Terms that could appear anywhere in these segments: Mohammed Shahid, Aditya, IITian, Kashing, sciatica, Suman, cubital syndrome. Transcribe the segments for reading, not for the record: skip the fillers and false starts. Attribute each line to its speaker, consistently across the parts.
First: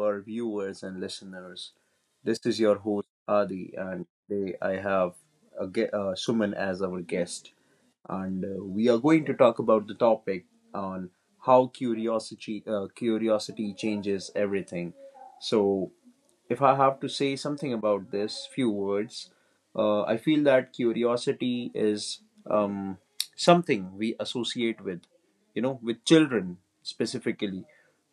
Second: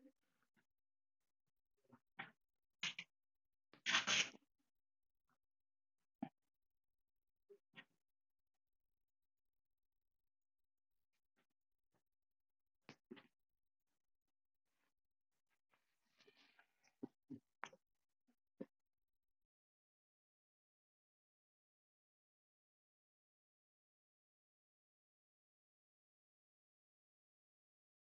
Speaker 1: our viewers and listeners. This is your host Adi, and today I have Suman as our guest, and we are going to talk about the topic on how curiosity curiosity changes everything. So if I have to say something about this, few words, I feel that curiosity is um, something we associate with, you know, with children specifically.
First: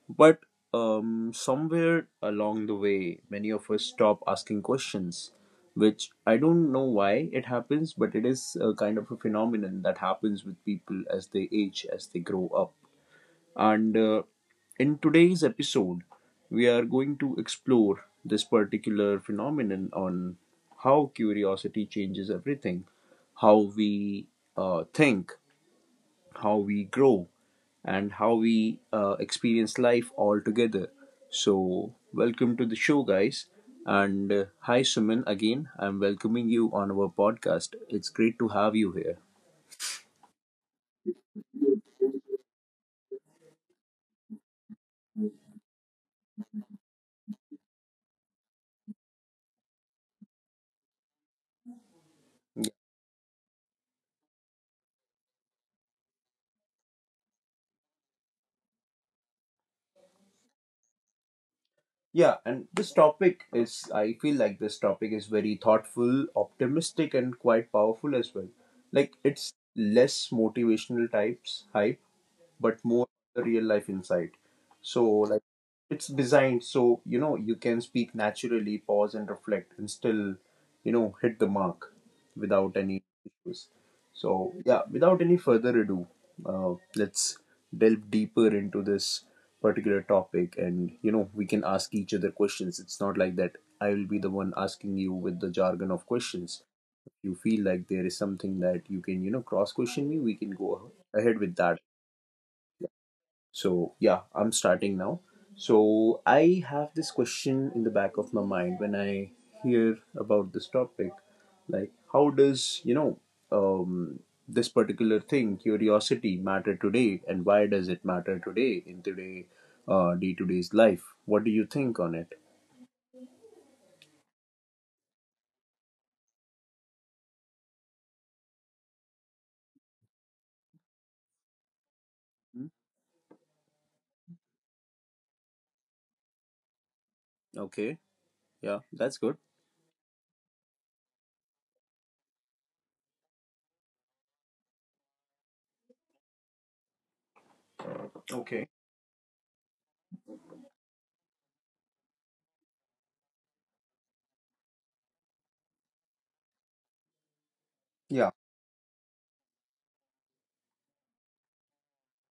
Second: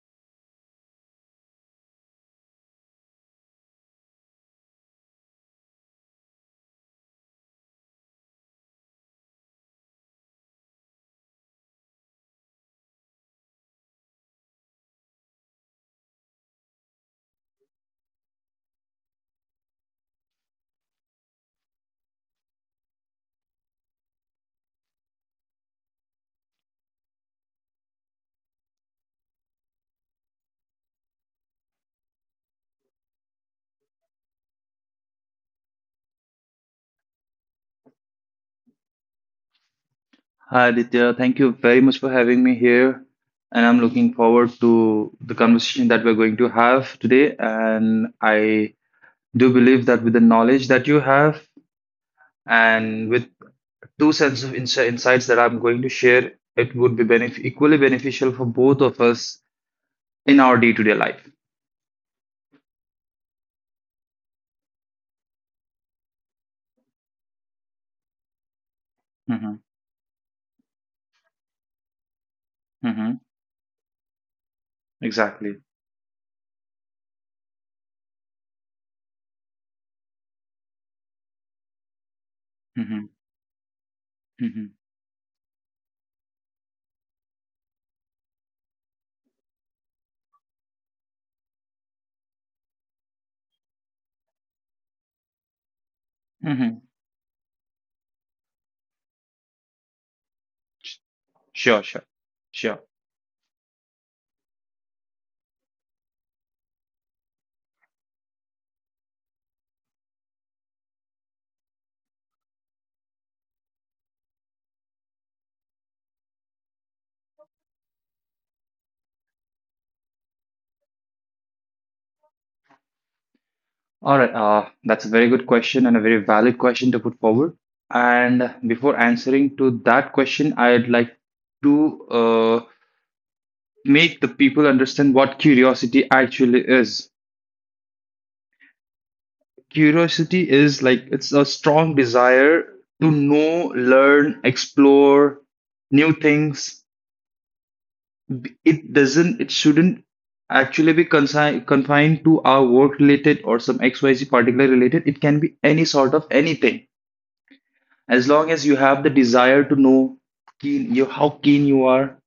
Speaker 1: But somewhere along the way, many of us stop asking questions, which I don't know why it happens, but it is a kind of a phenomenon that happens with people as they age, as they grow up and in today's episode, we are going to explore this particular phenomenon on how curiosity changes everything, how we think, how we grow, and how we experience life altogether. So, welcome to the show, guys. And hi, Suman, again. I'm welcoming you on our podcast. It's great to have you here.
Speaker 2: Hi Aditya, thank you very much for having me here. And I'm looking forward to the conversation that we're going to have today. And I do believe that with the knowledge that you have and with two sets of insights that I'm going to share, it would be equally beneficial for both of us in our day to day life.
Speaker 1: Yeah, and this topic is, I feel like this topic is very thoughtful, optimistic, and quite powerful as well. Like, it's
Speaker 2: Hmm.
Speaker 1: less motivational types hype but more
Speaker 2: Hmm.
Speaker 1: the real life insight. So like
Speaker 2: Exactly.
Speaker 1: it's designed so you know you can speak naturally, pause and reflect, and still you know hit the mark without any
Speaker 2: Hmm.
Speaker 1: issues. So
Speaker 2: Hmm.
Speaker 1: yeah, without any further ado, let's delve deeper into this particular topic, and you know we can ask each other questions. It's not like that. I will be the one asking you with the jargon of questions.
Speaker 2: Hmm.
Speaker 1: If you feel like there is something that you can, you know, cross question me, we can go ahead with that
Speaker 2: Sure, sure, sure.
Speaker 1: so, yeah, I'm starting now. So, I have this question in the back of my mind when I hear about this topic like, how does, you know, um, this particular thing, curiosity, matter today, and why does it matter today in today, day to day's life? What do you think on it?
Speaker 2: All right, that's a very good question and a very valid question to put forward. And before answering to that question, I'd like to
Speaker 1: Hmm?
Speaker 2: make the people understand what curiosity actually is.
Speaker 1: Okay, yeah, that's good.
Speaker 2: Curiosity is like it's a strong desire to know, learn, explore new things. B-
Speaker 1: Okay.
Speaker 2: It doesn't, it shouldn't actually be confined to our work related or some XYZ particular related. It can be any sort of anything as
Speaker 1: Yeah.
Speaker 2: long as you have the desire to know, keen you how keen you are,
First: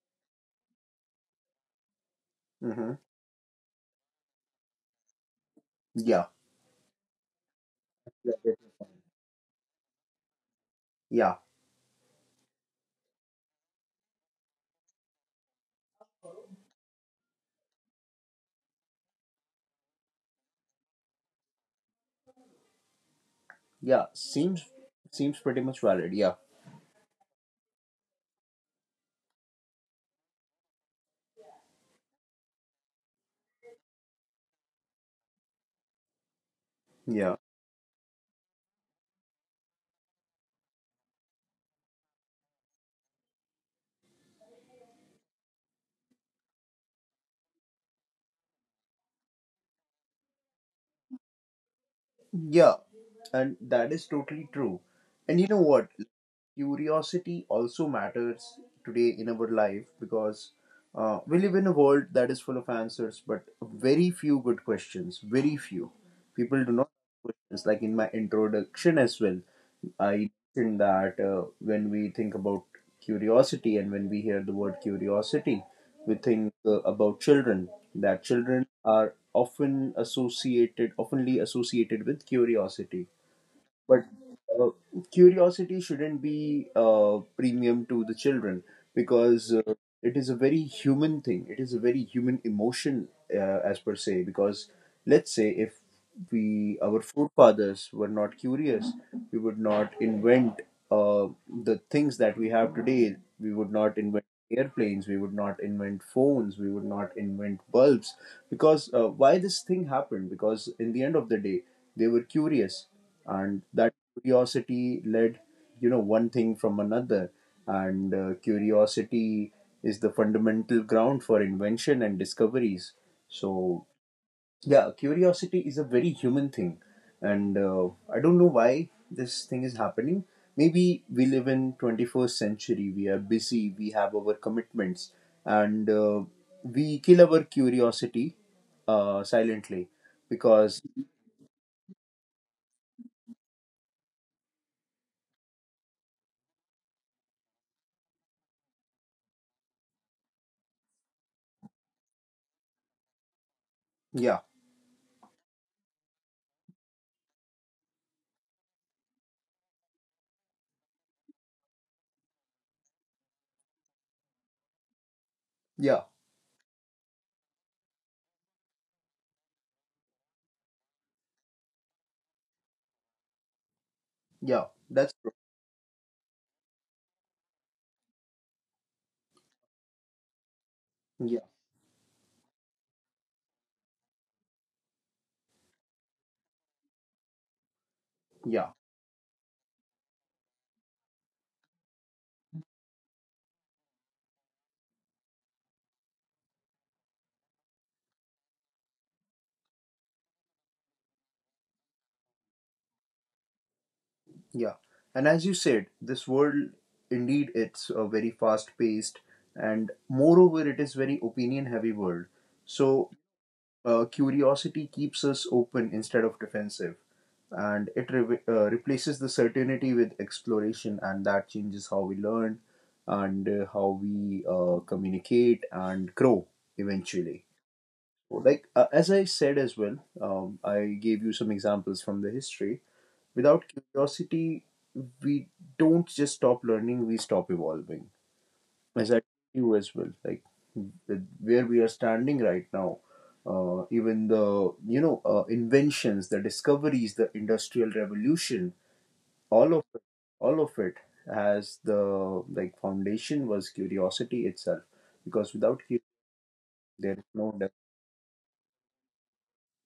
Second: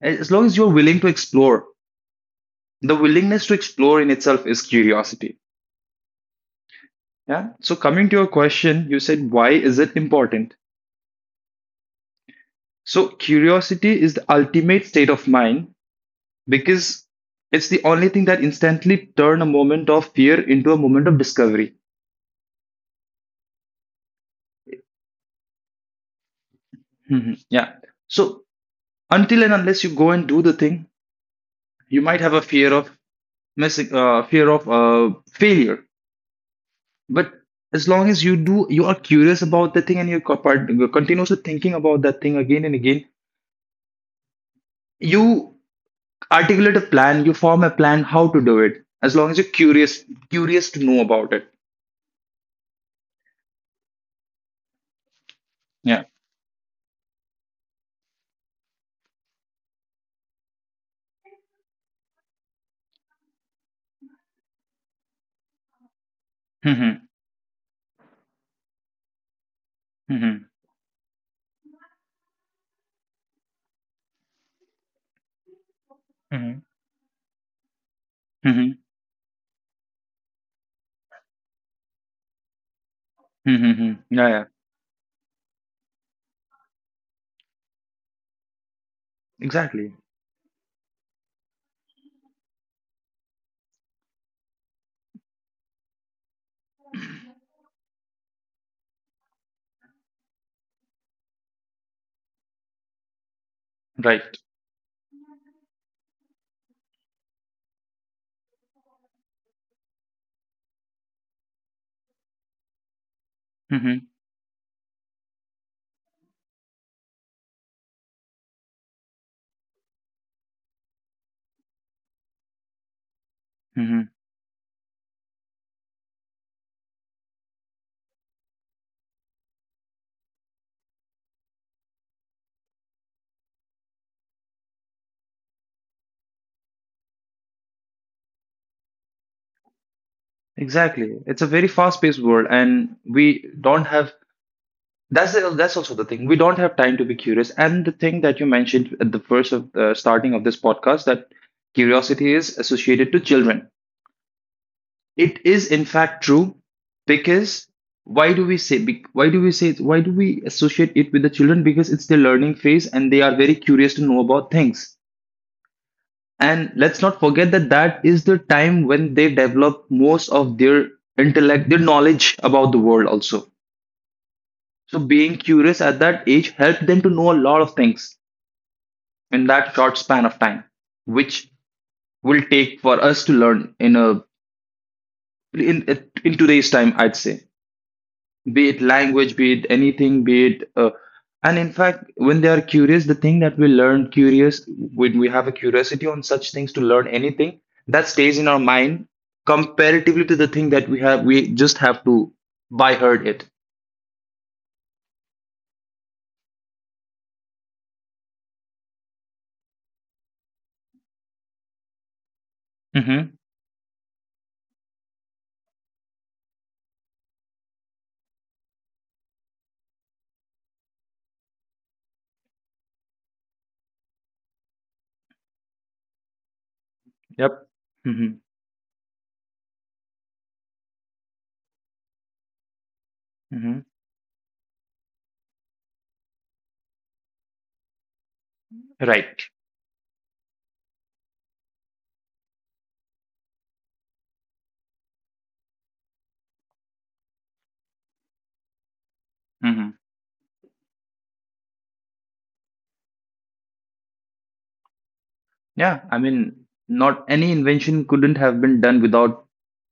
Speaker 2: as long as you're willing to explore.
Speaker 1: Mm-hmm.
Speaker 2: The willingness to explore in itself is curiosity.
Speaker 1: Yeah.
Speaker 2: Yeah, so coming to your
Speaker 1: Yeah.
Speaker 2: question, you said why is it important.
Speaker 1: Yeah.
Speaker 2: So curiosity is the ultimate state of mind because it's the only thing that instantly turn a moment of fear into a moment of discovery.
Speaker 1: Yeah. Seems pretty much valid. Yeah.
Speaker 2: Mhm. Yeah. So until and unless you go and do the thing, you might have a fear of missing, fear of failure. But
Speaker 1: Yeah.
Speaker 2: as long as you do, you are curious about the thing, and you're continuously thinking about that thing again and again. You articulate a plan, you form a plan how to do it, as long as you're curious to know about it.
Speaker 1: Yeah, and that is totally true. And you know what?
Speaker 2: Yeah.
Speaker 1: Curiosity also matters today in our life because we live in a world that is full of answers, but very few good questions. Very few people do not
Speaker 2: Hmm.
Speaker 1: ask questions. Like in my introduction as well, I
Speaker 2: Hmm.
Speaker 1: mentioned that when we think about curiosity and when we hear the word curiosity, we think
Speaker 2: Hmm.
Speaker 1: about children. That children are often associated, oftenly associated with curiosity
Speaker 2: Hmm. Hmm.
Speaker 1: but
Speaker 2: Yeah, yeah.
Speaker 1: uh, curiosity shouldn't be premium to the children because
Speaker 2: Exactly.
Speaker 1: it is a very human thing. It is a very human emotion, as per se. Because let's say if we our forefathers were not curious, we would not invent uh, the things that we have today. We would not invent
Speaker 2: Right.
Speaker 1: airplanes. We would not invent phones. We would not invent bulbs. Because why this thing happened? Because in the end of the day they were curious, and that
Speaker 2: Hmm.
Speaker 1: curiosity led, you know, one thing from another. And curiosity is the fundamental ground for invention and discoveries. So,
Speaker 2: Hmm.
Speaker 1: yeah, curiosity is a very human thing, and I don't know why this thing is happening. Maybe we live in 21st century. We are busy. We have our commitments, and we kill our curiosity silently because
Speaker 2: Exactly. It's a very fast paced world and we don't have, that's also the thing, we don't have time to be curious. And the thing that you mentioned at the first of the starting of this podcast, that curiosity is associated to children,
Speaker 1: yeah
Speaker 2: it is in fact true. Because why do we say be- why do we say why do we associate it with the children, because it's their learning phase and they are very curious to know about things.
Speaker 1: yeah.
Speaker 2: And let's not forget that that is the time when they develop most of their intellect, their knowledge about the world also.
Speaker 1: Yeah,
Speaker 2: So
Speaker 1: that's
Speaker 2: being
Speaker 1: true.
Speaker 2: curious at that age helped them to know a lot of things in that short span of time,
Speaker 1: Yeah,
Speaker 2: which will take for us to learn in a in in today's time, I'd say, be
Speaker 1: yeah,
Speaker 2: it language, be it anything, be it. And in fact, when they are curious, the thing that we learn curious, when we have a curiosity on such things to learn anything, that stays in our mind comparatively to the thing we just have to by heard it.
Speaker 1: yeah. And as you said, this world indeed it's very fast paced, and moreover, it is very opinion heavy world. So
Speaker 2: Mm-hmm.
Speaker 1: curiosity keeps us open instead of defensive, and it replaces the certainty with exploration, and that changes how we learn, and how we communicate and grow eventually.
Speaker 2: Yep. Mm-hmm.
Speaker 1: Like as I said as well, I gave you some examples from the history. Without
Speaker 2: Mm-hmm.
Speaker 1: curiosity, we don't just stop learning, we stop evolving. As I told
Speaker 2: Right.
Speaker 1: you as well, like where we are standing right now, even the you know inventions, the discoveries, the industrial revolution, all of
Speaker 2: Mm-hmm.
Speaker 1: it, all of it has the like foundation was curiosity itself. Because without
Speaker 2: Yeah. I
Speaker 1: curiosity,
Speaker 2: mean, not
Speaker 1: there is
Speaker 2: any
Speaker 1: no.
Speaker 2: invention couldn't have been done without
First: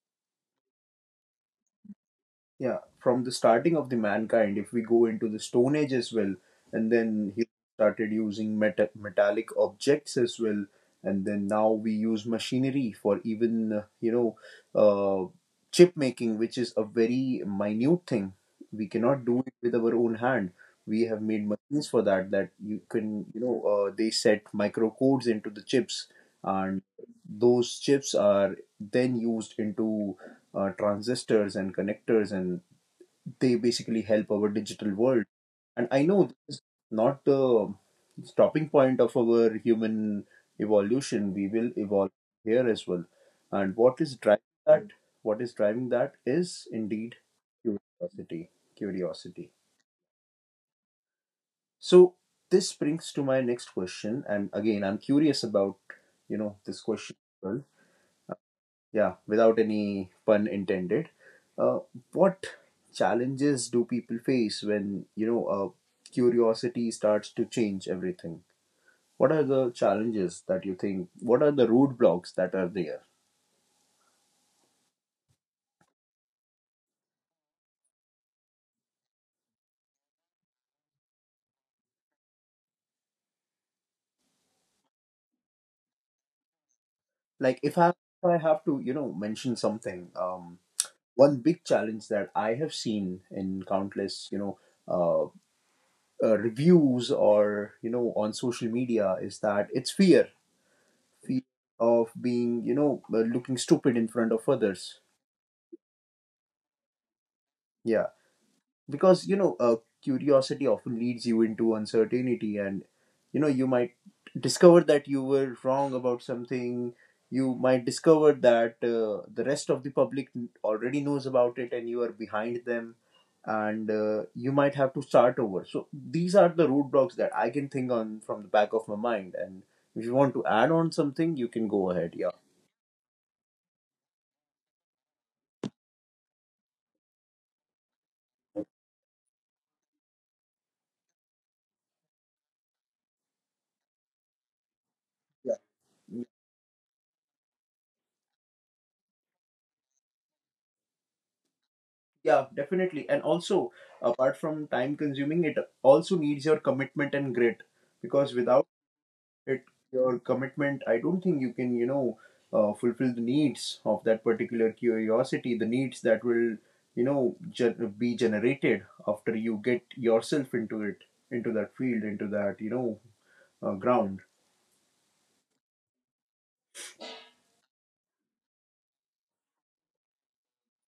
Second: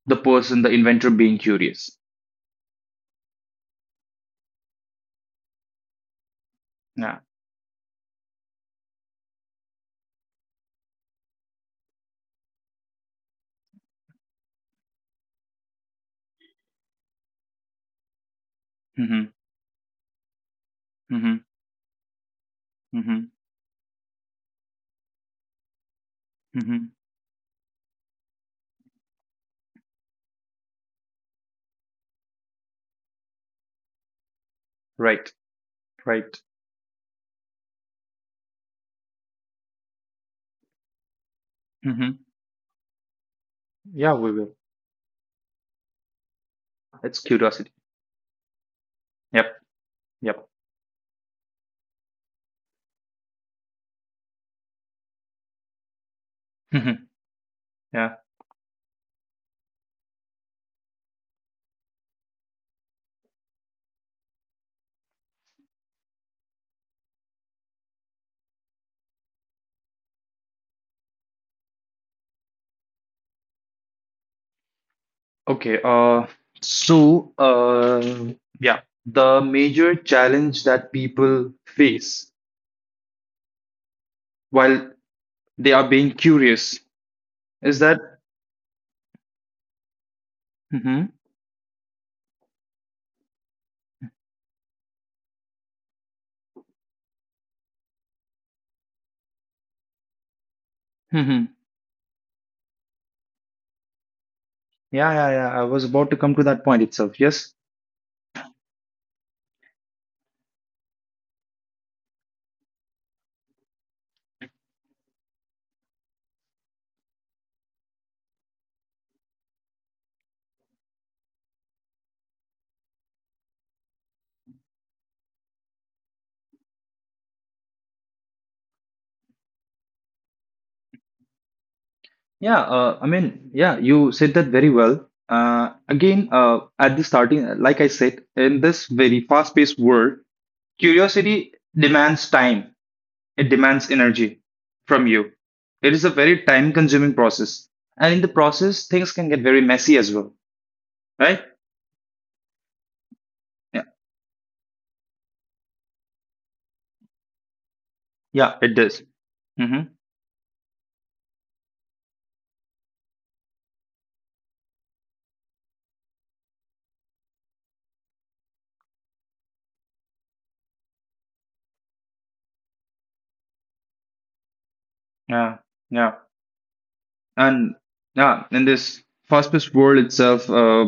Speaker 2: The inventor being curious.
Speaker 1: Yeah, from the starting of the mankind, if we go into the Stone Age as well, and
Speaker 2: Yeah.
Speaker 1: then he started using metallic objects as well, and then now we use machinery for even you know uh, chip making, which is a very minute thing. We cannot
Speaker 2: Mm-hmm.
Speaker 1: do it with our own hand. We have
Speaker 2: Mm-hmm.
Speaker 1: made machines for that that you can
Speaker 2: Mm-hmm.
Speaker 1: you know they set micro codes into the chips, and
Speaker 2: Mm-hmm.
Speaker 1: those chips are then used into transistors and connectors and they basically help our digital world.
Speaker 2: Right.
Speaker 1: And I know
Speaker 2: Right.
Speaker 1: this is not the stopping point of our human evolution. We will evolve
Speaker 2: Mm-hmm.
Speaker 1: here as well. And what
Speaker 2: Yeah,
Speaker 1: is
Speaker 2: we
Speaker 1: driving
Speaker 2: will.
Speaker 1: that? What is driving that is indeed
Speaker 2: It's curiosity.
Speaker 1: curiosity. Curiosity.
Speaker 2: Yep. Yep.
Speaker 1: So this brings to my next question, and again, I'm curious about you know this
Speaker 2: Mm-hmm.
Speaker 1: question as well.
Speaker 2: Yeah.
Speaker 1: Yeah, without any pun intended. Uh, what challenges do people face when, you know, curiosity starts to change everything? What are the challenges that you think? What are the roadblocks that are there?
Speaker 2: Okay. So, yeah, the major challenge that people face while they are being curious
Speaker 1: Like,
Speaker 2: is
Speaker 1: if
Speaker 2: that.
Speaker 1: I have to, you know, mention something,
Speaker 2: Mm-hmm.
Speaker 1: one big challenge that I have seen in countless, you know, uh, reviews or, you know, on social media is that it's fear. Fear
Speaker 2: Mm-hmm.
Speaker 1: of being, you know, looking stupid in front of others.
Speaker 2: Yeah, yeah, yeah. I was about to come to that point itself. Yes.
Speaker 1: Yeah, because you know, curiosity often leads you into uncertainty, and you know, you might discover that you were wrong about something. You might discover that the rest of the public already knows about it, and you are behind them, and you might have to start over. So these are the roadblocks that I can think on from the back of my mind. And if you want to add on something, you can go ahead. Yeah.
Speaker 2: Yeah, I mean, yeah, you said that very well. Again, at the starting, like I said, in this very fast-paced world, curiosity demands time. It demands energy from you.
Speaker 1: Yeah.
Speaker 2: It is a very time-consuming process, and in the process, things can get very messy as well, right?
Speaker 1: Yeah, definitely. And also,
Speaker 2: Yeah,
Speaker 1: apart from time consuming, it also needs your commitment and grit because
Speaker 2: yeah,
Speaker 1: without
Speaker 2: it does.
Speaker 1: it,
Speaker 2: Mm-hmm.
Speaker 1: your commitment, I don't think you can, you know, fulfill the needs of that particular curiosity, the needs that will, you know, be generated after you get yourself into it, into that field, into that, you know, ground.
Speaker 2: Yeah, yeah, and yeah, in this fast-paced world itself,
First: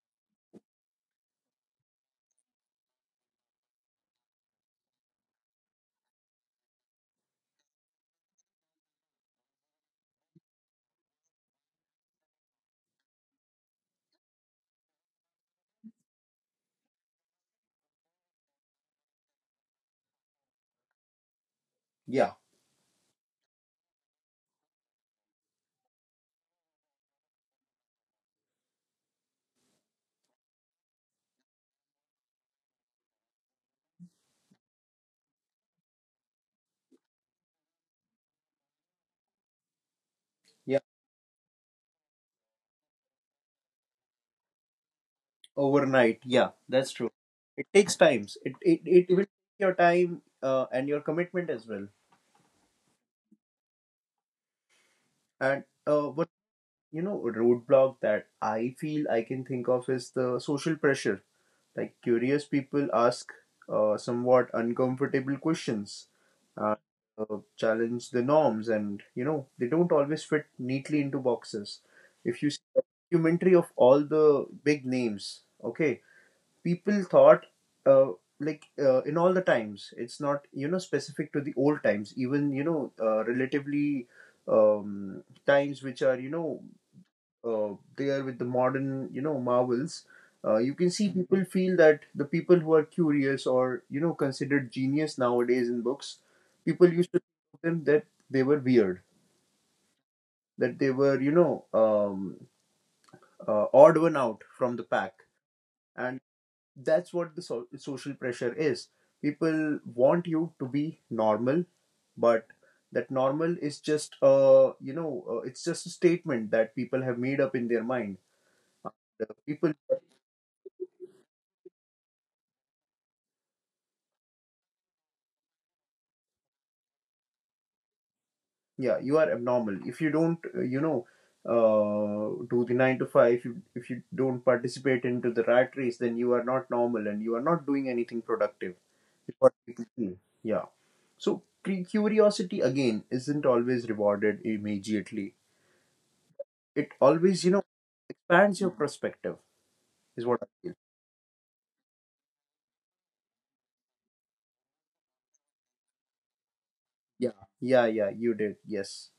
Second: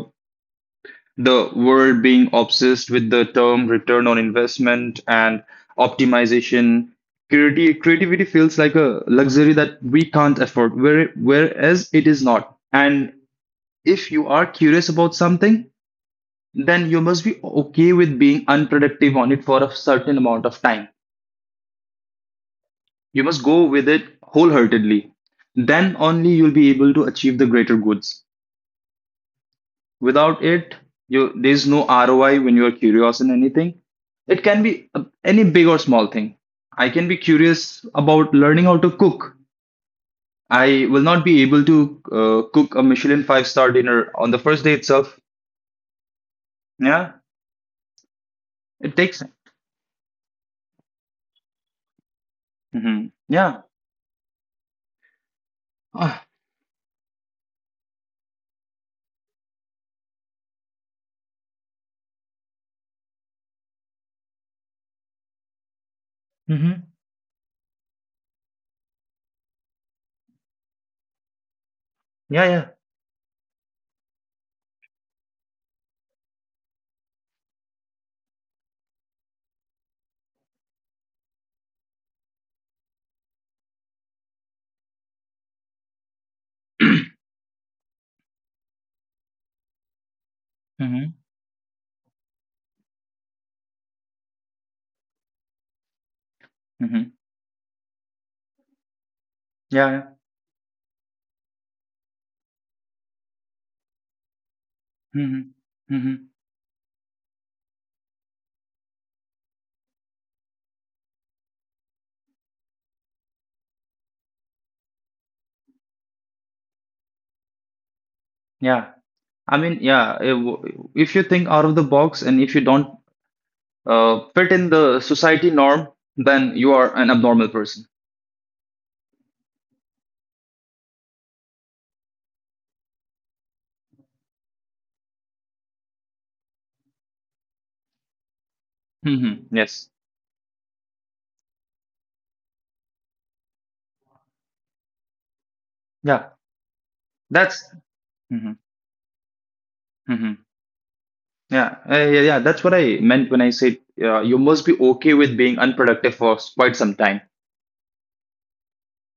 Speaker 2: the world being obsessed with the term return on investment and optimization. Creativity feels like a luxury that we can't afford, whereas it is not. And if you are curious about something, then you must be okay with being unproductive on it for a certain amount of time.
Speaker 1: Yeah,
Speaker 2: You must go with it wholeheartedly. Then only you'll be able to achieve the greater goods. Without it, you there's no ROI when you're curious in anything. It can be any big or small thing. I can be curious about learning how to cook.
Speaker 1: yeah,
Speaker 2: I will not be able to cook a Michelin five star dinner on the first day itself.
Speaker 1: overnight. Yeah, that's true.
Speaker 2: Yeah,
Speaker 1: It takes times. It it
Speaker 2: it
Speaker 1: it
Speaker 2: takes.
Speaker 1: will take your time and your commitment as well.
Speaker 2: Mhm. Yeah.
Speaker 1: And
Speaker 2: Ah.
Speaker 1: you know roadblock that I feel I can think of is the social pressure, like curious people ask somewhat uncomfortable questions, uh,
Speaker 2: Mhm.
Speaker 1: challenge the norms and you know they don't always fit neatly into boxes. If
Speaker 2: Yeah,
Speaker 1: you
Speaker 2: yeah.
Speaker 1: see a documentary of all the big names, okay, people thought uh, like in all the times it's not you know specific to the old times, even you know relatively times which are you know uh, there with the modern you know marvels, you can see
Speaker 2: Mhm.
Speaker 1: people feel that the people who are curious or you know considered genius nowadays in books, people used
Speaker 2: Mhm.
Speaker 1: to think of them that they were weird,
Speaker 2: Yeah, yeah.
Speaker 1: that they were you know odd one out from the pack.
Speaker 2: Mhm.
Speaker 1: And
Speaker 2: Mhm.
Speaker 1: that's what the social pressure is. People want you to be normal, but that normal is just you know it's just a statement that people have made up in their mind.
Speaker 2: Yeah,
Speaker 1: The
Speaker 2: I
Speaker 1: people
Speaker 2: mean, yeah, if you think out of the box and if you don't fit in the society norm, then you are an abnormal person.
Speaker 1: yeah you are abnormal if you don't you know do the 9 to 5. If if you don't participate into the rat race then you are not normal and you are not doing anything productive, is
Speaker 2: Hmm.
Speaker 1: what people
Speaker 2: Yes.
Speaker 1: feel. Yeah, so curiosity again isn't always rewarded immediately.
Speaker 2: Yeah.
Speaker 1: It always you know
Speaker 2: That's. Hmm.
Speaker 1: expands your perspective, is what
Speaker 2: Hmm.
Speaker 1: I feel.
Speaker 2: Yeah. Yeah. Yeah. That's what I meant when I said you must be okay with being unproductive for quite some time.
Speaker 1: Yeah yeah yeah you did yes.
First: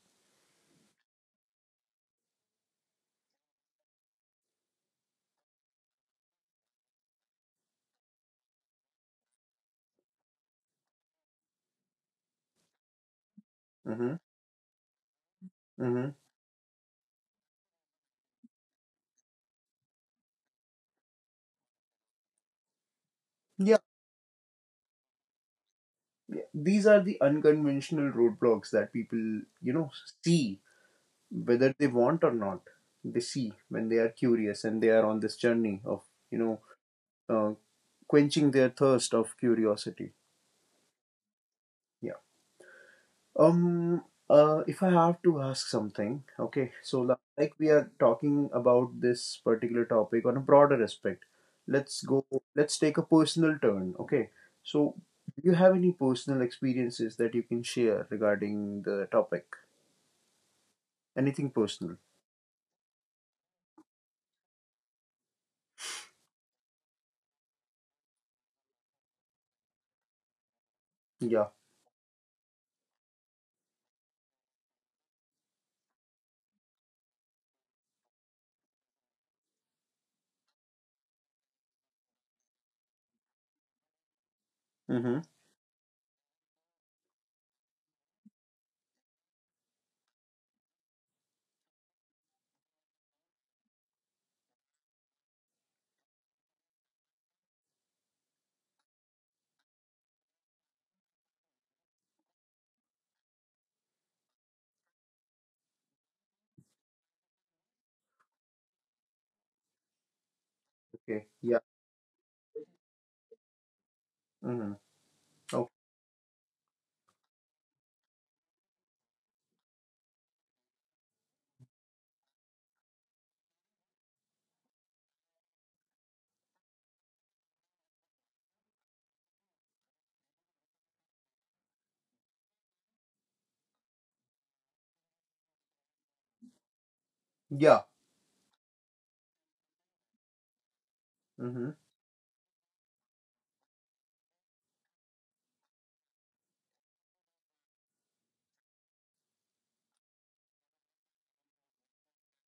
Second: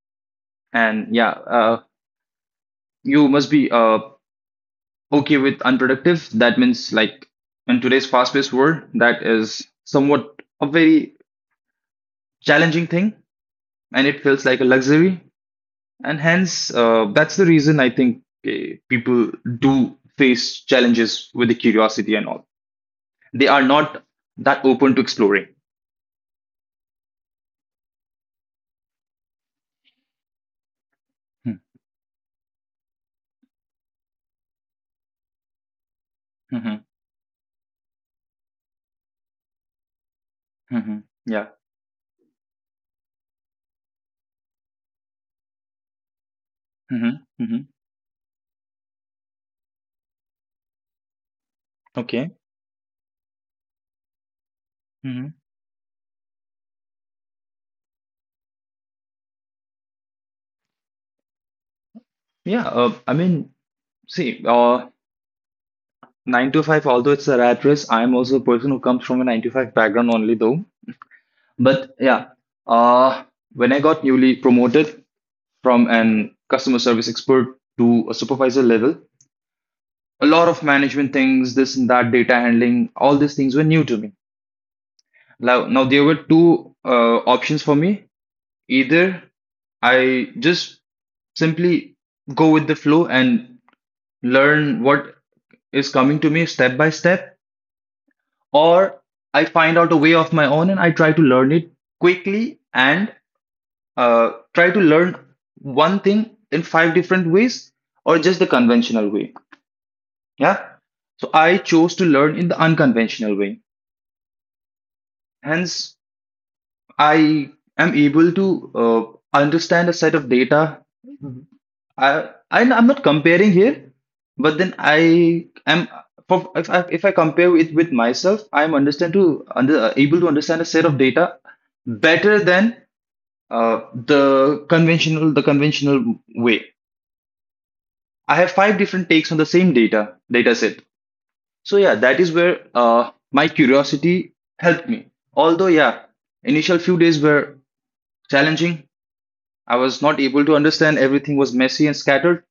Speaker 2: And yeah, you must be okay with unproductive. That means, like, in today's fast paced world, that is somewhat a very challenging thing. And
Speaker 1: Mm-hmm.
Speaker 2: it feels like a luxury.
Speaker 1: Mm-hmm.
Speaker 2: And hence, that's the reason I think people do face challenges with the curiosity and all. They are
Speaker 1: Yeah,
Speaker 2: not that open to exploring.
Speaker 1: yeah, these are the unconventional roadblocks that people, you know, see, whether they want or not, they see when they are curious and they are on this journey of you know
Speaker 2: Mm-hmm.
Speaker 1: uh, quenching their thirst of curiosity.
Speaker 2: Mm-hmm. Yeah.
Speaker 1: Yeah. um if I have to ask something, okay, so
Speaker 2: Mm-hmm.
Speaker 1: like
Speaker 2: Mm-hmm.
Speaker 1: we are talking about this particular topic on a broader aspect, let's go,
Speaker 2: Okay.
Speaker 1: let's take a personal turn, okay, so
Speaker 2: Mm-hmm.
Speaker 1: do you have any personal experiences that you can share regarding the topic? Anything personal?
Speaker 2: Yeah. I mean, see, nine to five, although it's a rat race, I'm also a person who comes from a nine to five background only, though.
Speaker 1: Yeah.
Speaker 2: But yeah, uh, when I got newly promoted from an customer service expert to a supervisor level, a lot of management things, this and that, data handling, all these things were new to me.
Speaker 1: Mm-hmm.
Speaker 2: Now, there were two options for me. Either I just simply go with the flow and learn what is coming to me step by step, or I find out a way of my own and I try to learn it quickly and try to learn one thing in five different ways or just the conventional way. Yeah.
Speaker 1: Okay,
Speaker 2: So I
Speaker 1: yeah.
Speaker 2: chose to learn in the unconventional way.
Speaker 1: Mm-hmm. Okay.
Speaker 2: Hence, I am able to understand a set of data. I'm not comparing here, but then I am, for if I compare it with myself, I am able to understand a set of data better than the conventional way.
Speaker 1: Yeah.
Speaker 2: I have five different takes on the same data set.
Speaker 1: Mm-hmm.
Speaker 2: So yeah, that is where my curiosity helped me. Although yeah, initial few days were challenging. I was not able to understand. Everything was messy and scattered.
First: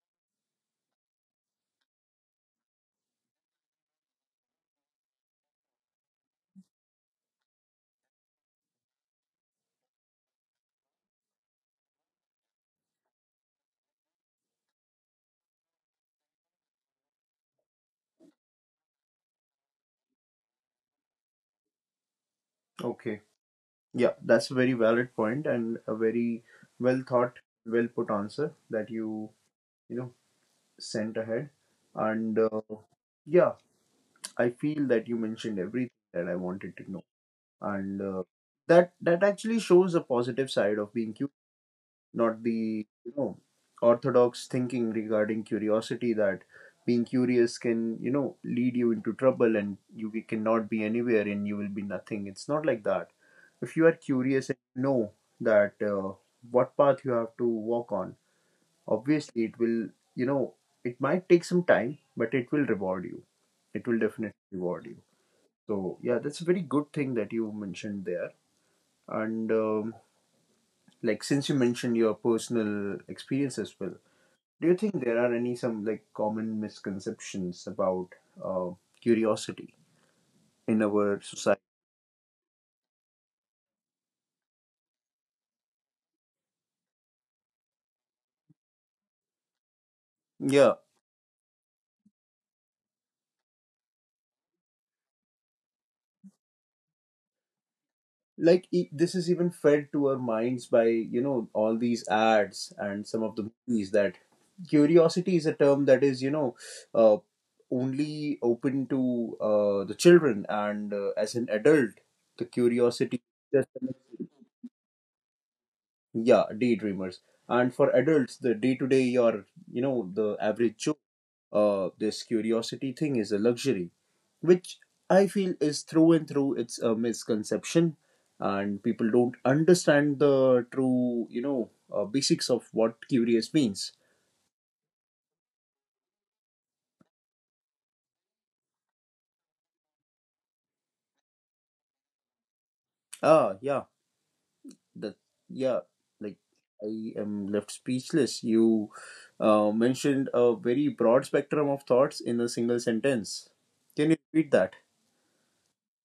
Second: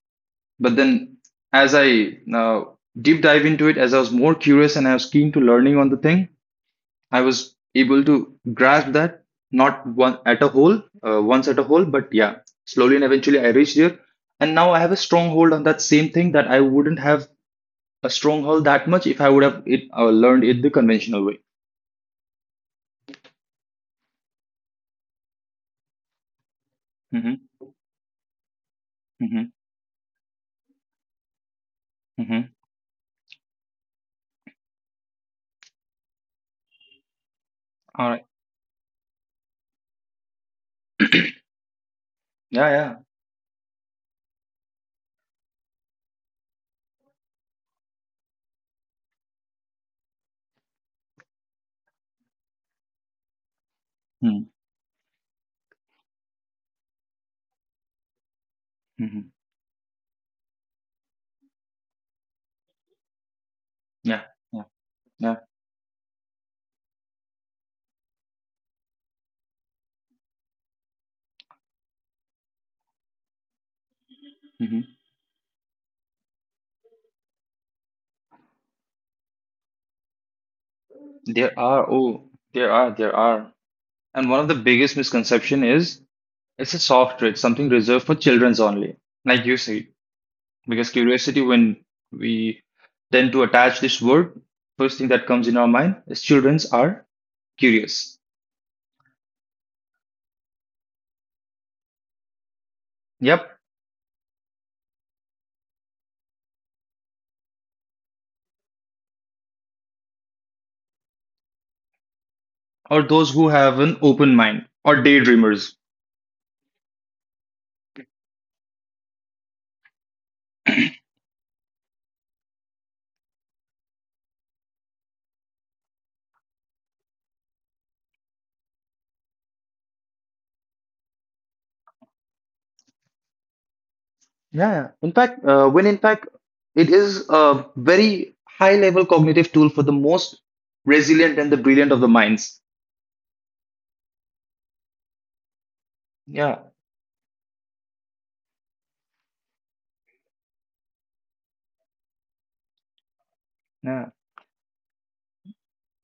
Speaker 2: But then, as I deep dive into it, as I was more curious and I was keen to learning on the thing, I was able to grasp that not one at a whole, once at a whole, but yeah, slowly and eventually I reached there. And now I have a stronghold on that same thing that I wouldn't have a stronghold that much if I would have it learned it the conventional way.
Speaker 1: Okay. Yeah, that's a very valid point and a very well
Speaker 2: Mm-hmm,
Speaker 1: thought, well put answer that you,
Speaker 2: mm-hmm,
Speaker 1: you know, sent ahead. And
Speaker 2: mm-hmm.
Speaker 1: yeah, I feel that you mentioned everything that I wanted to know. And
Speaker 2: All right.
Speaker 1: that that actually shows a positive side of being curious. Not
Speaker 2: Yeah,
Speaker 1: the
Speaker 2: yeah.
Speaker 1: orthodox thinking regarding curiosity, that being curious can, lead you into trouble and you cannot be anywhere and you will be nothing. It's not like that. If you are
Speaker 2: Mm-hmm.
Speaker 1: curious and you know that what path you have to walk on,
Speaker 2: Mm-hmm.
Speaker 1: obviously it will you know it might take some time, but it will reward you. It will
Speaker 2: Yeah,
Speaker 1: definitely
Speaker 2: yeah,
Speaker 1: reward you.
Speaker 2: yeah.
Speaker 1: So yeah, that's a very good thing that you mentioned there. And like, since you mentioned your personal experience as well, do you
Speaker 2: Mhm.
Speaker 1: think there are any some like common misconceptions about uh, curiosity in our society?
Speaker 2: There are, oh, there are, there are. And one of the biggest misconception is it's a soft trade, something reserved for children's only, like you say.
Speaker 1: Yeah,
Speaker 2: Because curiosity, when we tend to attach this word, first thing that comes in our mind is children's are curious.
Speaker 1: like this is even fed to our minds by, all these ads and some of the
Speaker 2: Yep.
Speaker 1: movies, that curiosity is a term that is, uh, only open to the children, and as an adult the
Speaker 2: Or
Speaker 1: curiosity
Speaker 2: those who
Speaker 1: just,
Speaker 2: have an open mind or daydreamers.
Speaker 1: yeah, daydreamers. And for adults, the day to day, your you know the average Joe, this curiosity thing is a luxury, which I feel is through and through, it's a misconception, and people don't understand the true, basics of what curious means.
Speaker 2: Yeah, in fact, it is a very high level cognitive tool for the most resilient and the brilliant of the minds.
Speaker 1: Ah, yeah, that, yeah, like,
Speaker 2: Yeah.
Speaker 1: I am left speechless. You mentioned a very broad spectrum of thoughts in a single sentence. Can you repeat that?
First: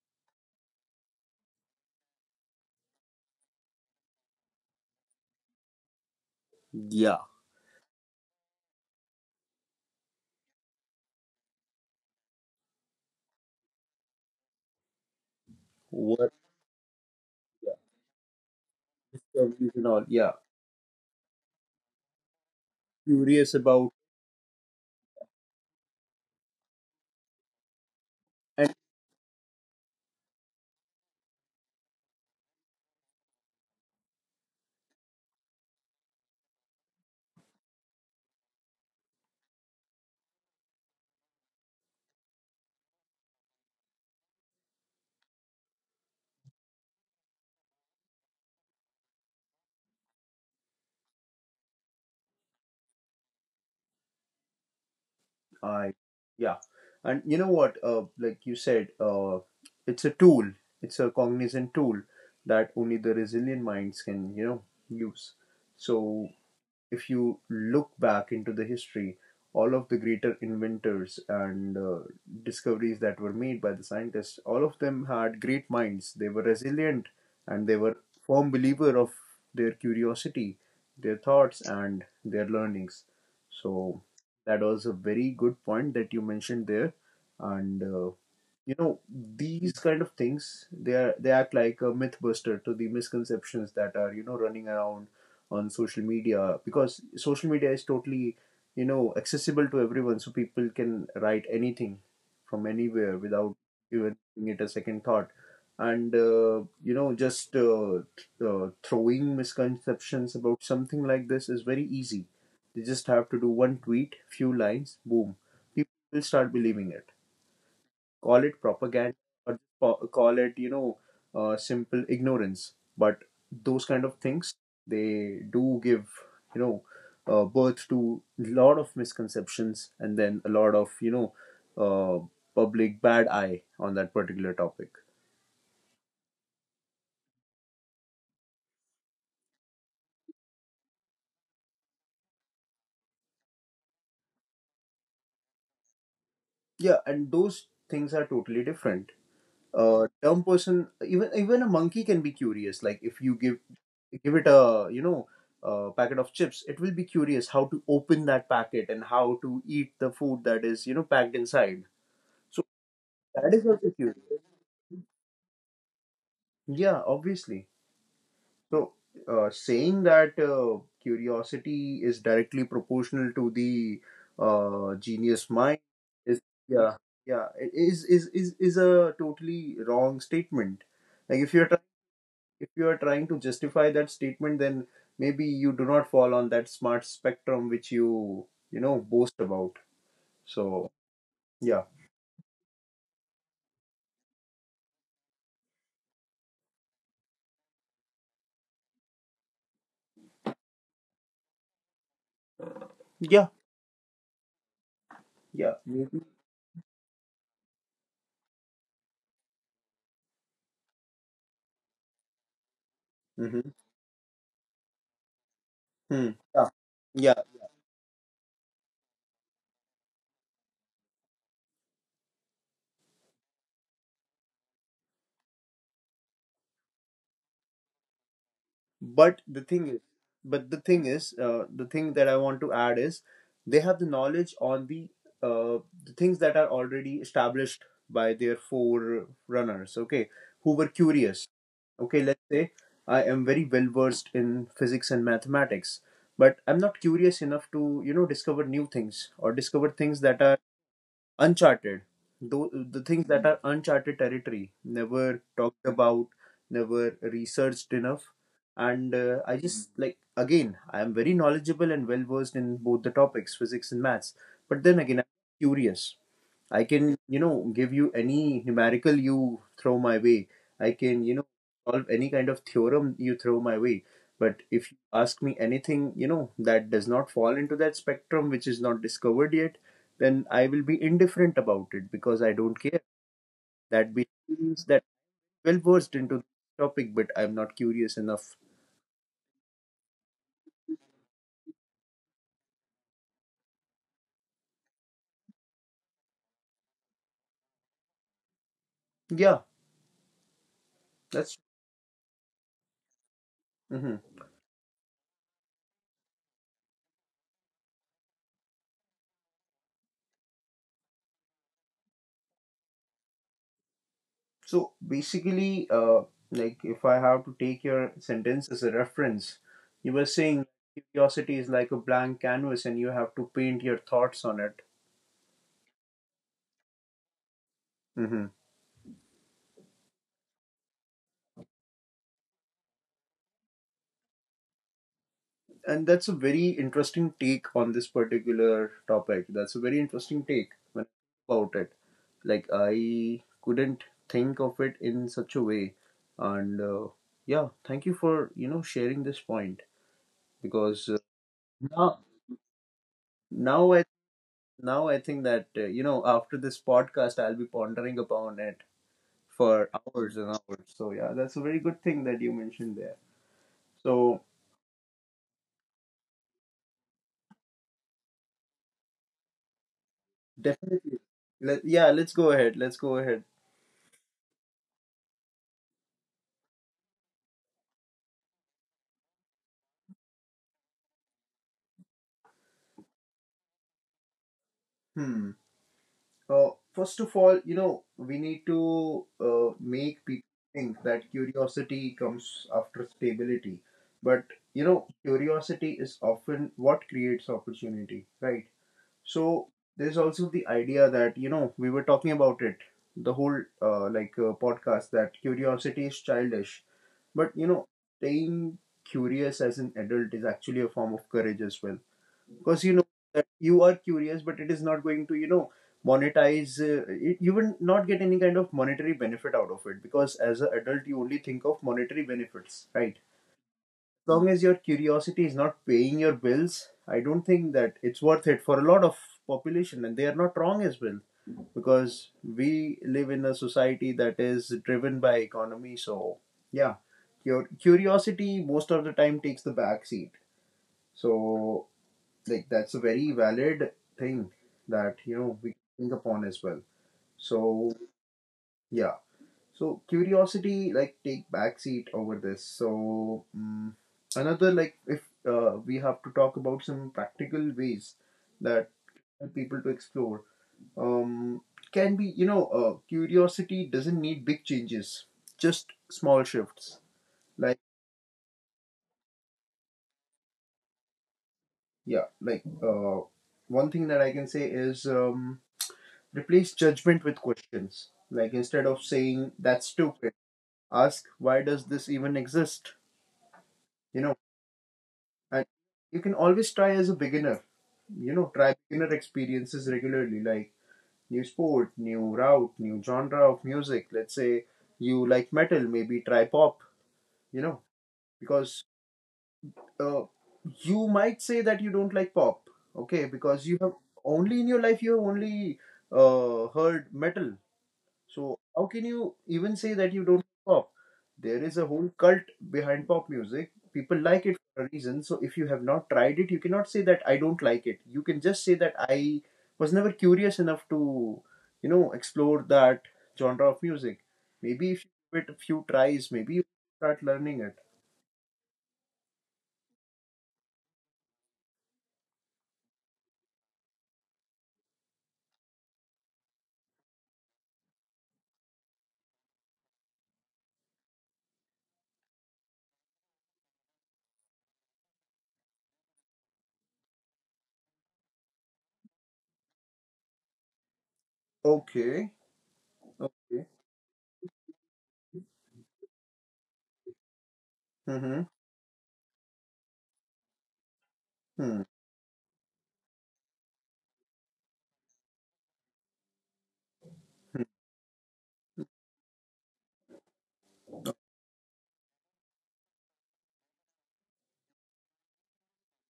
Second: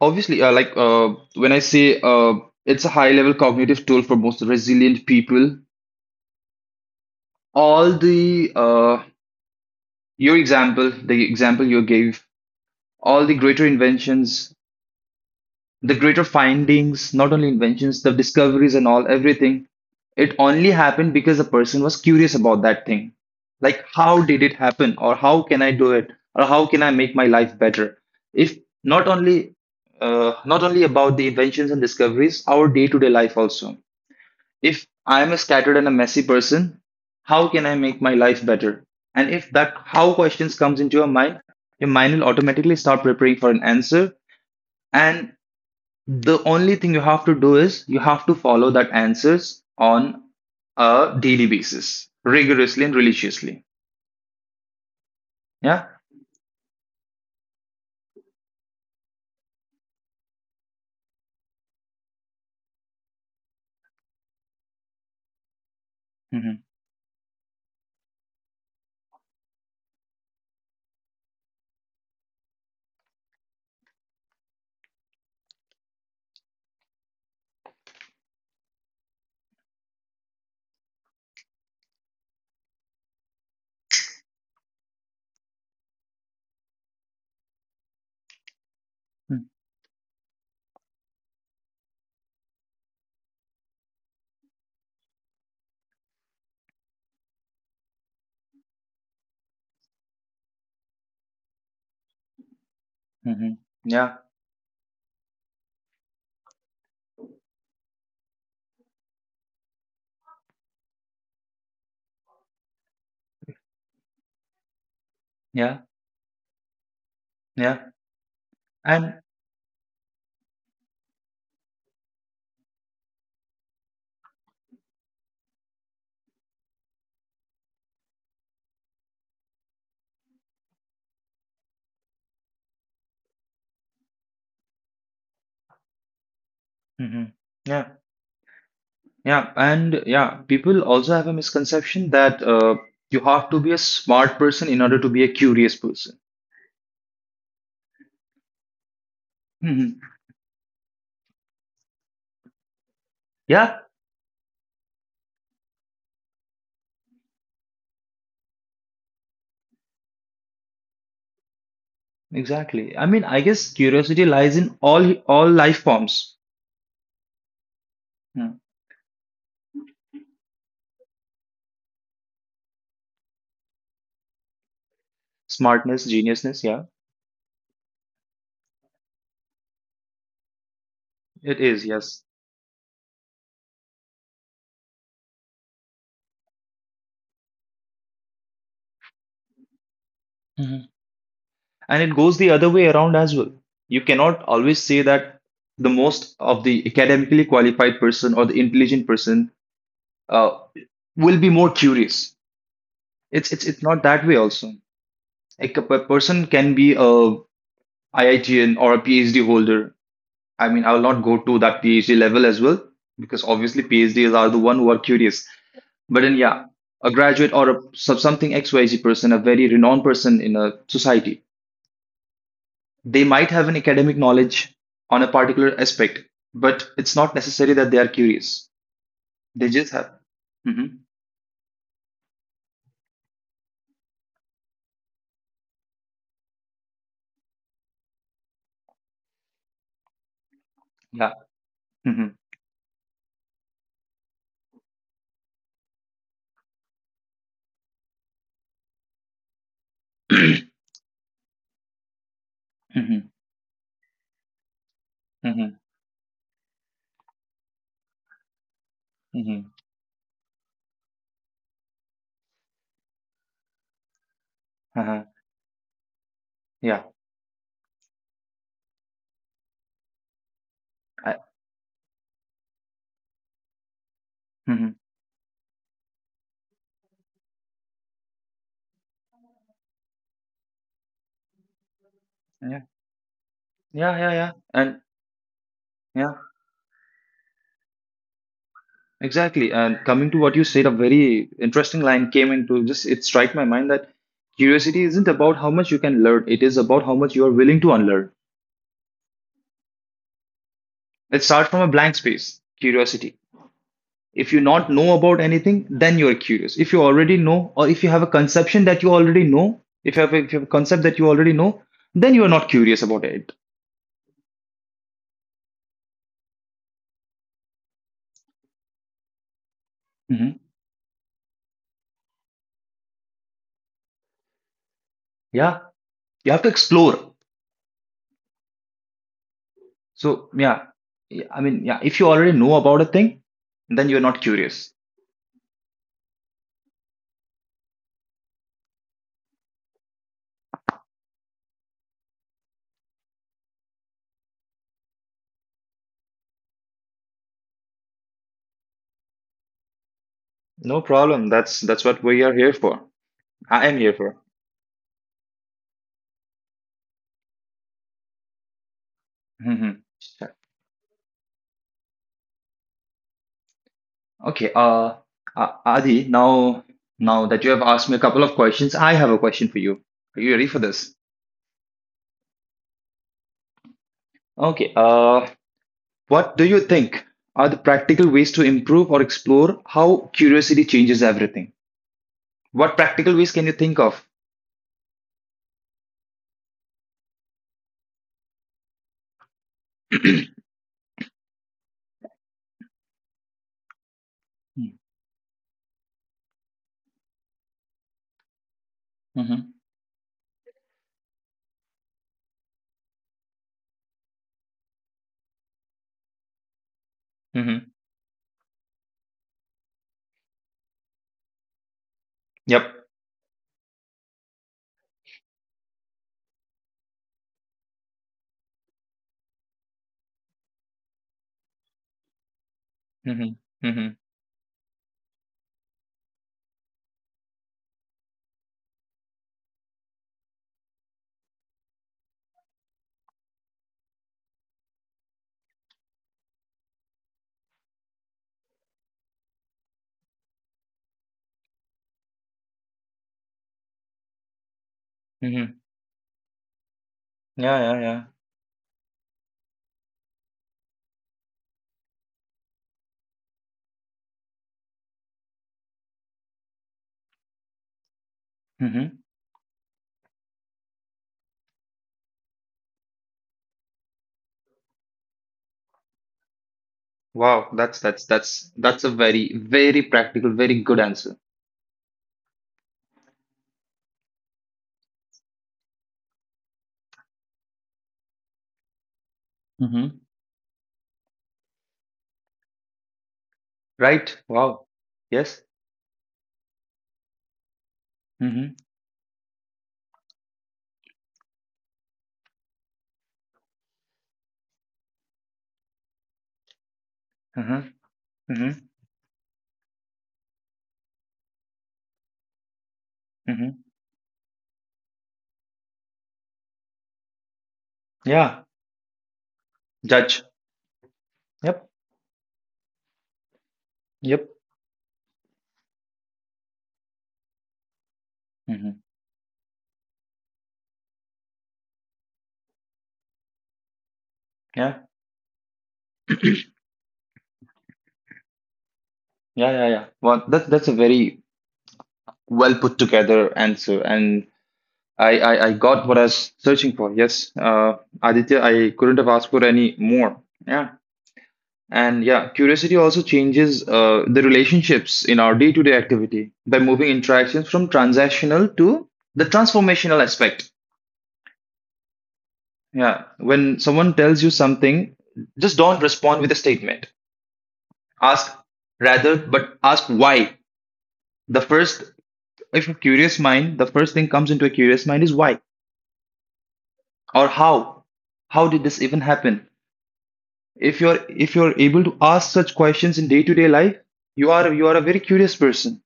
Speaker 2: Obviously, like when I say it's a high-level cognitive tool for most resilient people,
Speaker 1: Yeah.
Speaker 2: all the your example, the example you gave, all the greater inventions, the greater
Speaker 1: What?
Speaker 2: findings, not only
Speaker 1: Yeah.
Speaker 2: inventions, the discoveries and all, everything,
Speaker 1: Discoveries and all. Yeah.
Speaker 2: it only happened because the person was curious about that thing.
Speaker 1: Curious
Speaker 2: Like,
Speaker 1: about.
Speaker 2: how did it happen, or how can I do it, or how can I make my life better? If not only not only about the inventions and discoveries, our day-to-day life also. If I'm a scattered and a messy person, how can I make my life better? And if that how questions comes into your mind will automatically start preparing for an answer. And the only thing you have to do is you have to follow that answers on a daily basis, rigorously and religiously. Yeah.
Speaker 1: I Yeah. And you know what? Like you said, it's a tool. It's a cognizant tool that only the resilient minds can, use. So
Speaker 2: Mm-hmm.
Speaker 1: if you look back into the history, all of the greater inventors and discoveries that were made by the scientists, all of them had great minds. They were resilient and they were firm believer of their curiosity, their thoughts, and their learnings. So that was a very good point that you mentioned there, and you know these kind of things, they are, they act like a myth buster to the misconceptions that are, running around on social media, because social media is totally, accessible to everyone, so people can write anything from anywhere
Speaker 2: Mm-hmm. Mm-hmm.
Speaker 1: without
Speaker 2: Yeah.
Speaker 1: even giving it a second thought. And you know just throwing misconceptions about something like this is very easy. You just have to do one tweet, few lines, boom,
Speaker 2: Yeah.
Speaker 1: people will start believing it.
Speaker 2: Yeah.
Speaker 1: Call it
Speaker 2: And
Speaker 1: propaganda, or call it, simple ignorance. But those kind of things, they do give, you know birth to a lot of misconceptions, and then a lot of, uh, public bad eye on that particular topic.
Speaker 2: mm-hmm. Yeah. Yeah, and yeah, people also have a misconception that you have to be a smart person in order to be a curious person.
Speaker 1: Yeah, and those things are totally different.
Speaker 2: Mhm.
Speaker 1: A dumb person, even a monkey can be curious. Like if you give
Speaker 2: Yeah,
Speaker 1: give it a, a packet of chips, it will be curious how to open that packet and how to eat the food that is, packed inside. So
Speaker 2: exactly. I mean, I
Speaker 1: that is
Speaker 2: guess
Speaker 1: also
Speaker 2: curiosity
Speaker 1: curious,
Speaker 2: lies in all life forms.
Speaker 1: yeah, obviously.
Speaker 2: Hmm.
Speaker 1: So saying that curiosity is directly proportional to the genius mind
Speaker 2: Smartness,
Speaker 1: is
Speaker 2: geniusness, yeah,
Speaker 1: yeah yeah I- is a totally wrong statement. Like if
Speaker 2: it
Speaker 1: you're
Speaker 2: is, yes.
Speaker 1: if you are trying to justify that statement, then maybe you do not fall on that smart spectrum which boast about.
Speaker 2: Mhm.
Speaker 1: So yeah.
Speaker 2: And it goes the other way around as well. You cannot always say that the most of the academically qualified person or the intelligent person uh, will be more curious.
Speaker 1: Yeah,
Speaker 2: It's not that way also.
Speaker 1: yeah,
Speaker 2: Like
Speaker 1: maybe.
Speaker 2: person can be a IITian or a PhD holder. I mean, I will not go to that PhD level as well because
Speaker 1: Hmm.
Speaker 2: obviously PhDs are the one who are curious. But
Speaker 1: Hmm.
Speaker 2: then, yeah,
Speaker 1: Yeah.
Speaker 2: a
Speaker 1: Yeah.
Speaker 2: graduate or a something XYZ person, a very renowned person in a society, they might have an academic knowledge on a particular aspect, but it's not necessary that they are curious.
Speaker 1: but the
Speaker 2: They
Speaker 1: thing
Speaker 2: just
Speaker 1: is
Speaker 2: have.
Speaker 1: but the
Speaker 2: Mhm.
Speaker 1: thing is the thing that I want to add is, they have the knowledge on uh, the things that are already established by their forerunners, okay, who were
Speaker 2: Yeah.
Speaker 1: curious. Okay,
Speaker 2: Hmm.
Speaker 1: let's say I am very well versed in physics and mathematics, but I'm not curious enough to, you know, discover new things or discover things that are uncharted. Though, the
Speaker 2: Hmm.
Speaker 1: things that are uncharted territory, never
Speaker 2: Hmm.
Speaker 1: talked about, never researched enough. And I
Speaker 2: Hmm.
Speaker 1: just, like, again, I am very knowledgeable and well versed in both the topics, physics and maths. But then again,
Speaker 2: Uh-huh.
Speaker 1: I'm curious. I
Speaker 2: Yeah.
Speaker 1: can, you know, give you any numerical you throw my way. I can,
Speaker 2: I,
Speaker 1: you know, solve any kind of theorem you throw my way. But
Speaker 2: hmm.
Speaker 1: if you ask me anything, you know, that does not fall into that spectrum which is not discovered yet, then I will be indifferent about it because I don't
Speaker 2: Yeah.
Speaker 1: care. That
Speaker 2: Yeah. Yeah. Yeah.
Speaker 1: means
Speaker 2: And
Speaker 1: that well versed
Speaker 2: yeah,
Speaker 1: into the topic, but I'm not curious enough.
Speaker 2: exactly. And coming to what you said, a very interesting line came into just it struck my mind that curiosity isn't about how much you can learn, it is about how much you are willing to unlearn.
Speaker 1: Yeah,
Speaker 2: Let's
Speaker 1: that's.
Speaker 2: start from a blank space. Curiosity.
Speaker 1: Mhm.
Speaker 2: If you not know about anything, then you are curious. If you already know, or if you have a conception that you already know, if you have a concept that you already know, then you are not curious about it.
Speaker 1: So basically, like, if I have to take your sentence as a reference, you were
Speaker 2: Mhm.
Speaker 1: saying curiosity is like a blank canvas and you have to paint your thoughts on it.
Speaker 2: Yeah, you have to explore.
Speaker 1: Hmm.
Speaker 2: So yeah, I mean, yeah, if you already know about a thing, then you're not curious.
Speaker 1: And that's a very interesting take on this particular topic. That's a very interesting take when I think about it. Like, I couldn't think of it in such a way. And yeah, thank you for, sharing this point. Because
Speaker 2: No problem. That's
Speaker 1: now
Speaker 2: what we are here for.
Speaker 1: now
Speaker 2: I am
Speaker 1: I
Speaker 2: here for.
Speaker 1: now I think that, after this podcast I'll be pondering upon it for
Speaker 2: Mhm.
Speaker 1: hours and
Speaker 2: Sure.
Speaker 1: hours. So yeah, that's a very good thing that you mentioned there. So,
Speaker 2: Okay, Adi, now that you have asked me a couple of questions, I have a question for you. Are you ready for this?
Speaker 1: definitely, let, yeah, let's go ahead. Let's go ahead.
Speaker 2: Okay, what do you think are the practical ways to improve or explore how curiosity changes everything? What practical ways can you think of?
Speaker 1: Hmm. First of all, we need to make people think that curiosity comes after stability, but curiosity is often what creates opportunity, right? So
Speaker 2: Mm-hmm.
Speaker 1: there's also the idea that, we were talking about it the whole podcast, that curiosity is childish. But
Speaker 2: Mm-hmm.
Speaker 1: staying curious as an adult is actually a form of courage as well, because
Speaker 2: Yep.
Speaker 1: that you are curious, but it is not going to, monetize it, you will not get any kind of monetary benefit out of it, because as an adult you only think of monetary benefits, right?
Speaker 2: Mm-hmm. Mm-hmm.
Speaker 1: Long as your curiosity is not paying your bills, I don't think that it's worth it for a lot of population, and they are not wrong as well, because we live in a society that is driven by economy. So yeah, your curiosity most of the time takes the back seat. So, like, that's a very valid thing that, we
Speaker 2: Mm-hmm.
Speaker 1: think upon as well.
Speaker 2: Yeah,
Speaker 1: So
Speaker 2: yeah, yeah.
Speaker 1: yeah. So curiosity like take backseat over this. So, another, like, if we have to talk about some practical ways that
Speaker 2: Mm-hmm.
Speaker 1: people to explore, um, can be, curiosity doesn't need big changes, just small shifts. Like,
Speaker 2: Wow, that's a very practical, very good answer.
Speaker 1: yeah, like, one thing that I can say is, replace judgment with questions. Like, instead of saying that's
Speaker 2: Mm-hmm.
Speaker 1: stupid, ask why does this even exist? You know
Speaker 2: Right. Wow.
Speaker 1: and
Speaker 2: Yes.
Speaker 1: you can always try as a beginner, try
Speaker 2: Mm-hmm.
Speaker 1: beginner experiences regularly, like new sport, new route, new genre of music. Let's say you like metal, maybe try pop, you know
Speaker 2: Mm-hmm. Mm-hmm.
Speaker 1: because uh, you might say that you don't like pop, okay, because you
Speaker 2: Mm-hmm.
Speaker 1: have only in your life you have only heard metal. So
Speaker 2: Yeah.
Speaker 1: how can you even say that you don't
Speaker 2: Judge.
Speaker 1: like pop? There is a
Speaker 2: Yep.
Speaker 1: whole cult behind pop music. People like
Speaker 2: Yep.
Speaker 1: it for a reason. So if you have not tried it, you cannot say that I don't like it. You can just say that
Speaker 2: Mm-hmm.
Speaker 1: I was never curious enough to, you know, explore that genre of music. Maybe
Speaker 2: Yeah.
Speaker 1: if you give it a few tries, maybe you start learning it.
Speaker 2: Yeah. Yeah. Yeah. Well, that's a very well put together answer, and I got what I was searching for. Yes. Aditya, I couldn't have asked for any more. Yeah. And yeah, curiosity also changes the relationships in our day-to-day activity by moving interactions from transactional to the transformational aspect.
Speaker 1: Okay.
Speaker 2: Yeah,
Speaker 1: Okay.
Speaker 2: when someone tells you something, just don't respond with a statement.
Speaker 1: Mm-hmm.
Speaker 2: Ask rather, but ask why. The
Speaker 1: Hmm.
Speaker 2: first, if a curious mind, the first thing comes into a curious mind is why or how. How did this even happen? If you're able to ask such questions in day-to-day life, you are a very curious person.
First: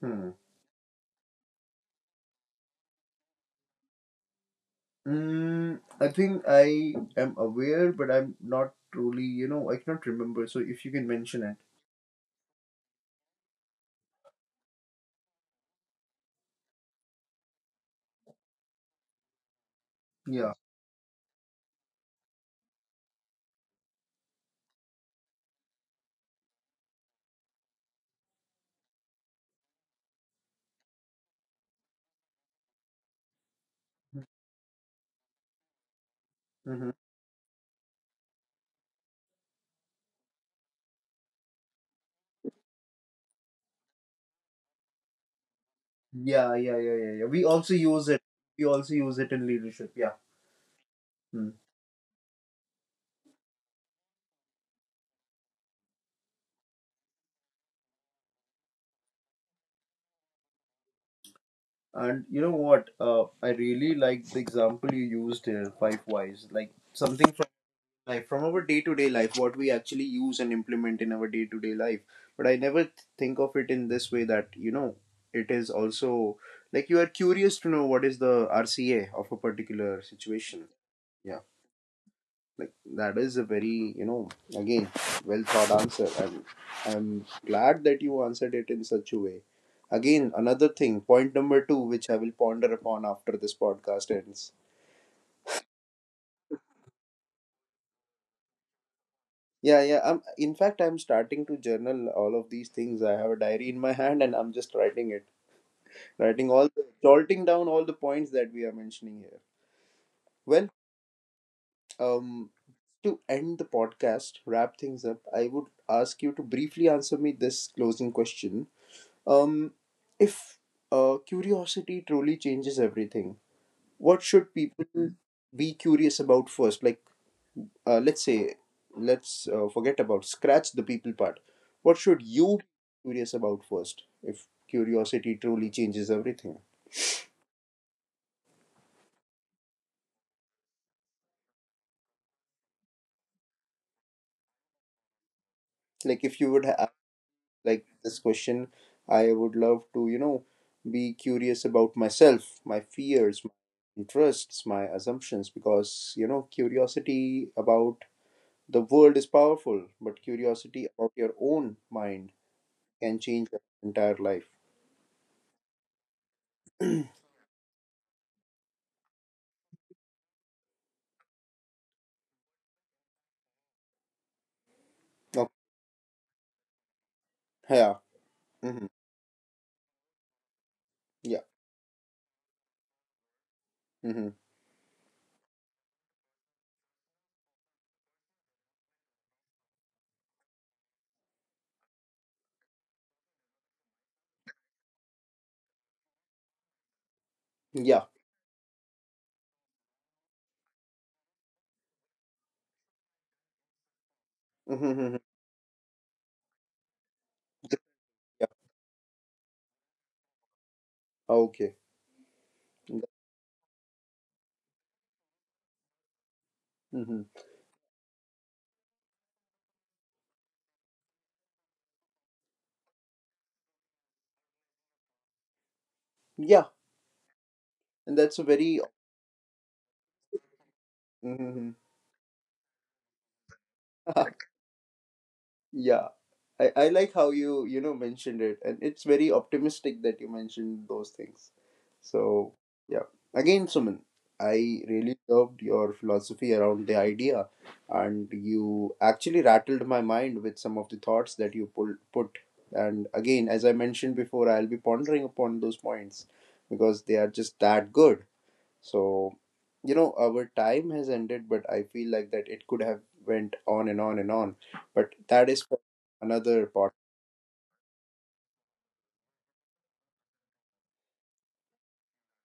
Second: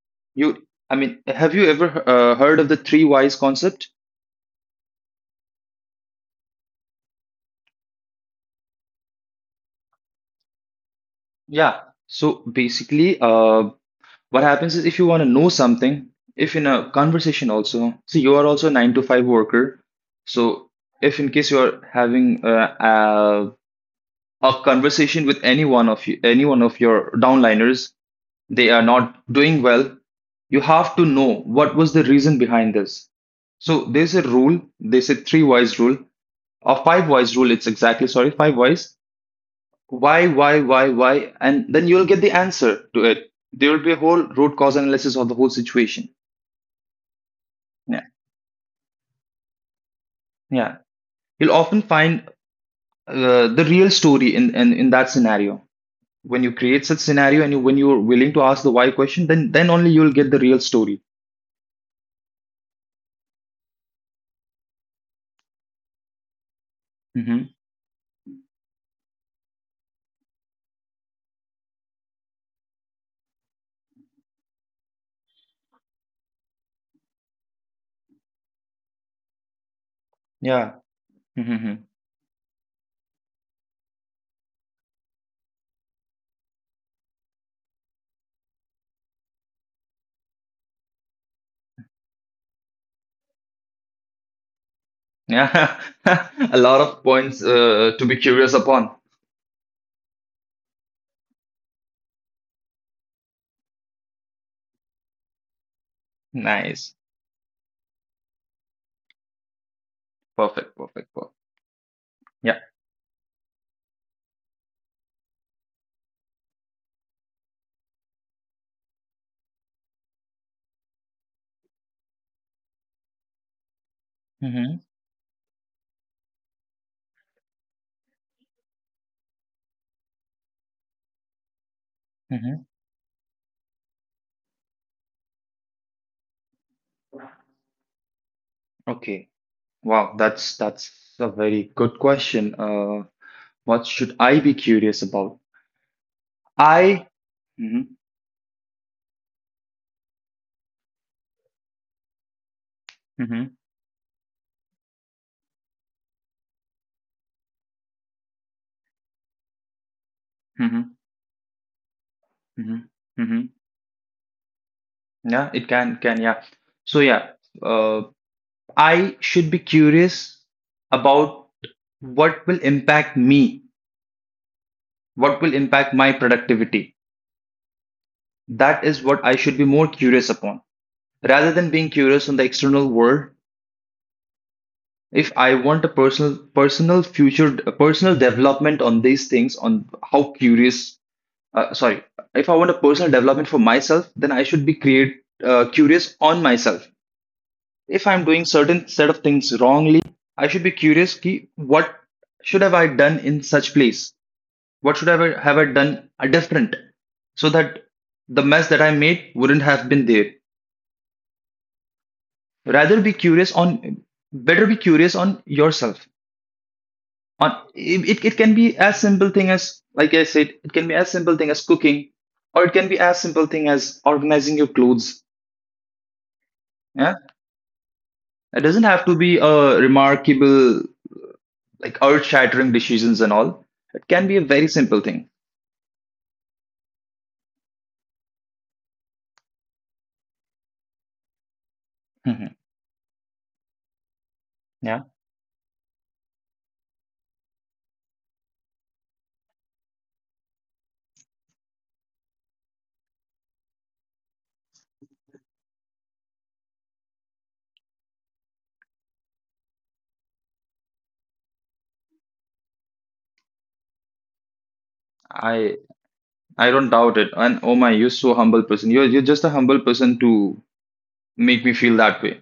Speaker 1: Hmm.
Speaker 2: You, I mean, have you ever heard of the three whys concept?
Speaker 1: I think I am aware, but I'm not truly, you know, I cannot remember. So if you can mention it.
Speaker 2: Yeah. So basically, what happens is if you want to know something, if in a conversation also see you are also a 9 to 5 worker,
Speaker 1: Yeah.
Speaker 2: so if in case you are having a, a conversation with any one of your downliners, they are not doing well, you have to know what was the reason behind this. So there's a rule, they say three wise rule or
Speaker 1: Mm-hmm.
Speaker 2: five wise rule, it's exactly, sorry, five wise. Why, why, and then you'll get the answer to it. There will be a whole root cause analysis of the whole situation.
Speaker 1: Yeah, yeah, yeah, yeah, yeah. We also
Speaker 2: Yeah,
Speaker 1: use it. We also use it in leadership. Yeah.
Speaker 2: yeah. You'll
Speaker 1: Mm.
Speaker 2: often find the real story in that scenario. When you create such scenario and you, when you're willing to ask the why question, then only you'll get the real story.
Speaker 1: And you know what? I really like the example you used here, five whys. Like, something
Speaker 2: Hmm.
Speaker 1: from life, from our day to day life, what we actually use and implement in our day to day life. But I never think of it in this way, that, it is also, like, you are curious to know what is the RCA of a particular situation.
Speaker 2: Yeah.
Speaker 1: Yeah.
Speaker 2: Hmm.
Speaker 1: Like, that is a very, again, well thought answer. I'm glad that you answered it in such a way. Again, another thing, point number 2, which I will ponder upon after this podcast ends.
Speaker 2: Yeah. A lot of points to be curious upon.
Speaker 1: Yeah. Yeah, I'm in fact I'm starting to journal all of these things. I have a diary in my hand and I'm just writing it, writing all the
Speaker 2: Nice.
Speaker 1: jolting down all the points that we are mentioning here. Well,
Speaker 2: Perfect. Perfect. Perfect.
Speaker 1: um
Speaker 2: Yeah.
Speaker 1: to end the podcast, wrap things up, I would ask you to briefly answer me this closing question. Um, if curiosity truly changes everything, what should
Speaker 2: Hmm.
Speaker 1: people be curious about first? Like, let's say, let's, forget about, scratch the people part. What should you
Speaker 2: Hmm.
Speaker 1: be curious about first? If curiosity truly changes everything,
Speaker 2: Okay. Wow. That's a very good question. What should I be curious about?
Speaker 1: like if you would have,
Speaker 2: I. Hmm.
Speaker 1: like, this question, I would love to, be curious about myself, my fears, my
Speaker 2: Hmm.
Speaker 1: interests, my assumptions, because, curiosity about the world is powerful, but curiosity
Speaker 2: Hmm.
Speaker 1: about your own mind
Speaker 2: Hmm.
Speaker 1: can
Speaker 2: Hmm.
Speaker 1: change your entire life.
Speaker 2: Yeah, it can yeah. So yeah, uh, I should be curious about what will impact me, what will
Speaker 1: Okay.
Speaker 2: impact my productivity.
Speaker 1: Yeah.
Speaker 2: That
Speaker 1: Hmm.
Speaker 2: is what I should be more curious upon,
Speaker 1: Yeah.
Speaker 2: rather than being curious on the external world.
Speaker 1: Hmm.
Speaker 2: If I want a personal future, a personal development on these things, on how curious sorry if I want a personal development for myself, then I should be create curious on myself. If
Speaker 1: Yeah.
Speaker 2: I'm doing certain set of things wrongly, I should be curious ki, what should have I done in such place, what should
Speaker 1: Hmm.
Speaker 2: I have I done a different, so that
Speaker 1: Yeah.
Speaker 2: the mess that I made wouldn't have been there.
Speaker 1: Okay.
Speaker 2: Rather be curious on Better be curious on yourself
Speaker 1: Hmm.
Speaker 2: on it. It can be as simple thing as, like I said, it can be as simple thing as cooking, or it can be as simple thing as organizing your clothes.
Speaker 1: Yeah.
Speaker 2: Yeah,
Speaker 1: And that's a
Speaker 2: it
Speaker 1: very.
Speaker 2: doesn't have to be a remarkable,
Speaker 1: Hmm.
Speaker 2: like earth-shattering decisions and all. It can be a very simple thing.
Speaker 1: Yeah. I like how you, you know, mentioned it. And it's very optimistic that you mentioned those things. So,
Speaker 2: Mhm.
Speaker 1: yeah. Again, Suman, I
Speaker 2: Yeah,
Speaker 1: really loved your philosophy around the idea. And you actually rattled my mind with some of the thoughts that you put. And again, as I mentioned before, I'll be pondering upon those points because they are just that good. So, our time has ended, but I feel like that it could have went on and on and on. But that is for
Speaker 2: I.
Speaker 1: another
Speaker 2: I don't
Speaker 1: part.
Speaker 2: doubt it. And oh my, you're so humble person. You're just a humble person to make me feel that way.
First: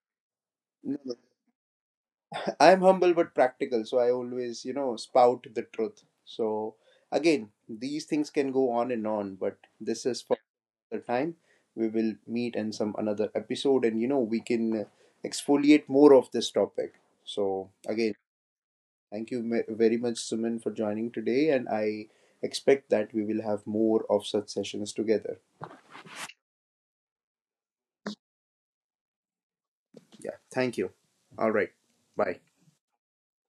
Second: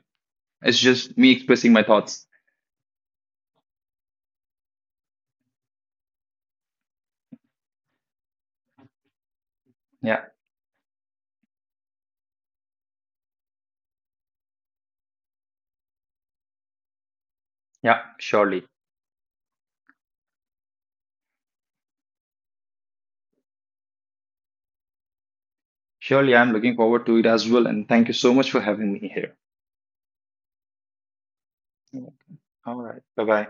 Speaker 2: It's
Speaker 1: No, no.
Speaker 2: just me expressing my thoughts.
Speaker 1: I'm humble but practical, so I always, you know, spout the truth. So again, these things can go on and on, but this is
Speaker 2: Yeah,
Speaker 1: for the time. We will meet in some another episode, and, we can exfoliate more of this topic. So
Speaker 2: yeah,
Speaker 1: again.
Speaker 2: surely,
Speaker 1: Thank you very much, Suman, for joining today. And I expect that we will have more of such sessions together.
Speaker 2: surely. I'm looking forward to it as well. And thank you so much for having me here.
Speaker 1: Yeah. Thank you. All right.
Speaker 2: Yeah.
Speaker 1: Bye.
Speaker 2: All right, bye bye.